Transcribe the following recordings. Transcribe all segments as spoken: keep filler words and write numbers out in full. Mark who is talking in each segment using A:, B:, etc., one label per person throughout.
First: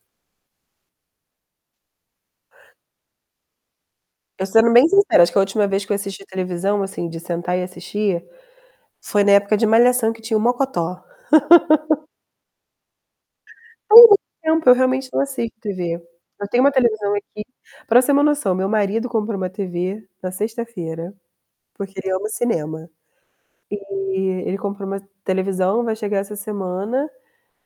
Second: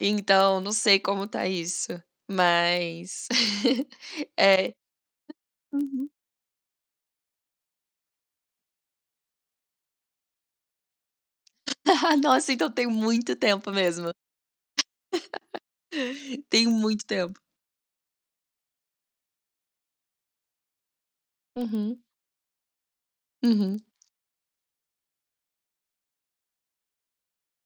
A: Então, não sei como tá isso, mas
B: Eu sendo
A: é.
B: bem sincera, acho que a última vez que eu
A: Uhum.
B: assisti televisão, assim, de sentar e assistir, foi na época de Malhação que tinha o Mocotó.
A: Nossa, então tem muito tempo
B: Há
A: mesmo.
B: muito tempo, eu realmente não assisto TV. Eu tenho
A: Tem
B: uma
A: muito
B: televisão
A: tempo.
B: aqui para você ter uma noção, meu marido comprou uma TV na sexta-feira, porque
A: Uhum.
B: ele ama cinema.
A: Uhum.
B: E ele comprou uma televisão, vai chegar essa semana,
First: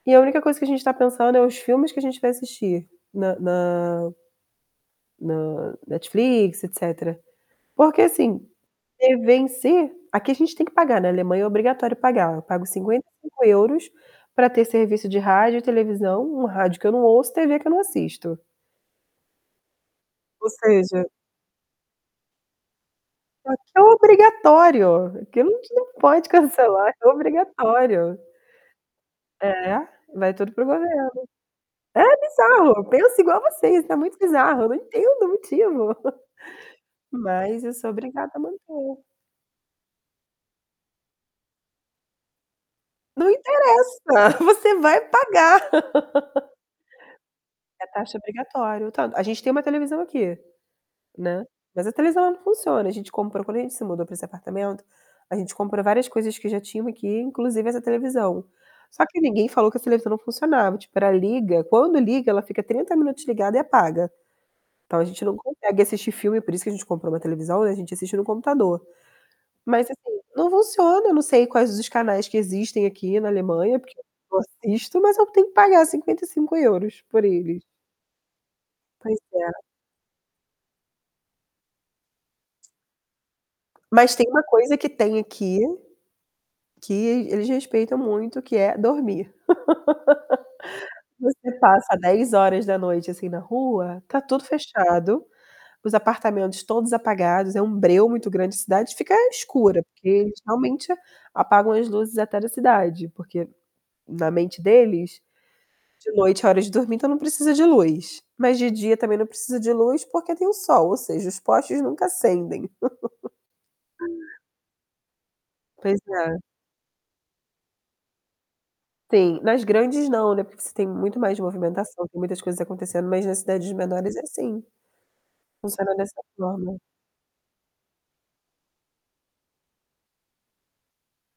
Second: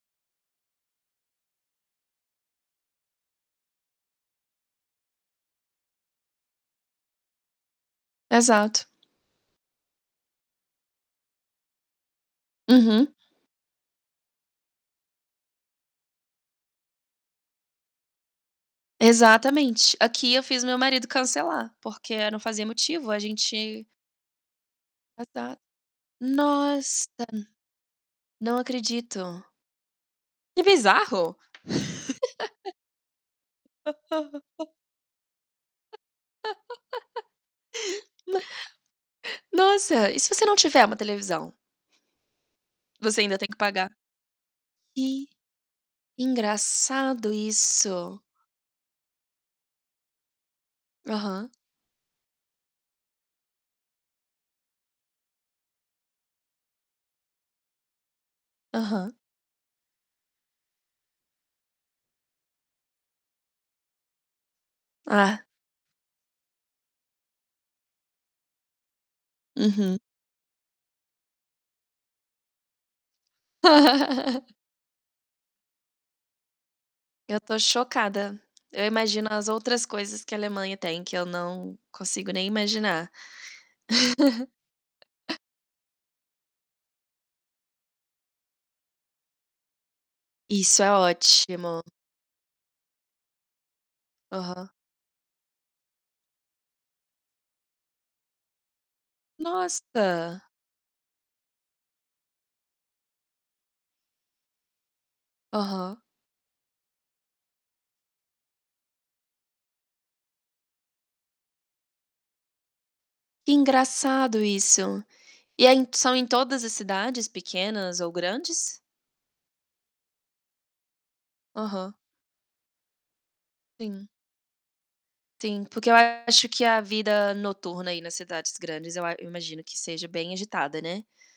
B: e a única coisa que a gente tá pensando é os filmes que a gente vai assistir na na na Netflix, etc. Porque assim,
A: Exato.
B: TV em si, aqui a gente tem que pagar, na Alemanha é obrigatório pagar. Eu pago cinquenta
A: Uhum.
B: e cinco euros. para ter serviço de rádio e televisão, um rádio que eu não ouço, TV que eu não assisto.
A: Exatamente, aqui eu
B: Ou
A: fiz meu marido
B: seja
A: cancelar, porque não fazia motivo, a
B: Aqui é
A: gente
B: obrigatório, aqui a
A: Exato.
B: gente não pode cancelar,
A: Nossa!
B: é obrigatório.
A: Não acredito.
B: É, vai tudo
A: Que
B: para o governo.
A: bizarro!
B: É bizarro, penso igual você, isso é muito bizarro, eu não entendo o motivo, mas eu sou obrigada a
A: Ma
B: manter.
A: Nossa, e se você não tiver uma televisão? Você
B: Não
A: ainda tem que pagar.
B: interessa, você vai
A: Ih.
B: pagar.
A: Engraçado
B: É taxa
A: isso.
B: obrigatória, o tanto a gente tem uma televisão aqui, né.
A: Aham.
B: Mas a televisão não funciona. A gente comprou quando a gente se mudou para esse apartamento, a gente comprou várias coisas que já tinham aqui, inclusive essa televisão. Só
A: Aham.
B: que ninguém falou que a televisão não funcionava, tipo, ela liga, quando liga, ela fica trinta minutos ligada e apaga. Então a gente não
A: Ah.
B: consegue assistir filme, por isso que a gente comprou uma televisão, né, a gente assiste no computador. Mas
A: Uhum.
B: assim, não funciona, eu não sei quais os canais que existem aqui na Alemanha, porque eu não assisto, mas eu tenho que pagar cinquenta e cinco euros. por
A: Eu tô
B: eles.
A: chocada. Eu
B: Pois
A: imagino as
B: é.
A: outras coisas que a Alemanha tem, que eu não consigo nem imaginar.
B: Mas tem uma coisa que tem aqui, que eles respeitam muito, que é dormir.
A: Isso é
B: Você
A: ótimo.
B: passa dez horas da noite, assim, na rua, tá tudo
A: Aham.
B: fechado, os apartamentos todos apagados, é um breu muito grande, a cidade fica escura, porque eles
A: Nossa!
B: realmente apagam as luzes até da cidade, porque na mente deles,
A: Aham.
B: de noite é hora de dormir, então não precisa de luz. Mas de dia também não precisa de luz, porque tem o sol, ou seja, os postes nunca acendem.
A: Que engraçado isso. E aí,
B: Pois
A: são em
B: é.
A: todas as cidades, pequenas ou grandes?
B: Sim. Nas grandes não, né, porque você tem muito mais
A: Aham.
B: movimentação, tem muitas coisas acontecendo, mas nas cidades
A: Sim.
B: menores é assim,
A: Sim, porque
B: funciona
A: eu
B: dessa
A: acho que
B: forma.
A: a vida noturna aí nas cidades grandes, eu a imagino que seja bem agitada, né.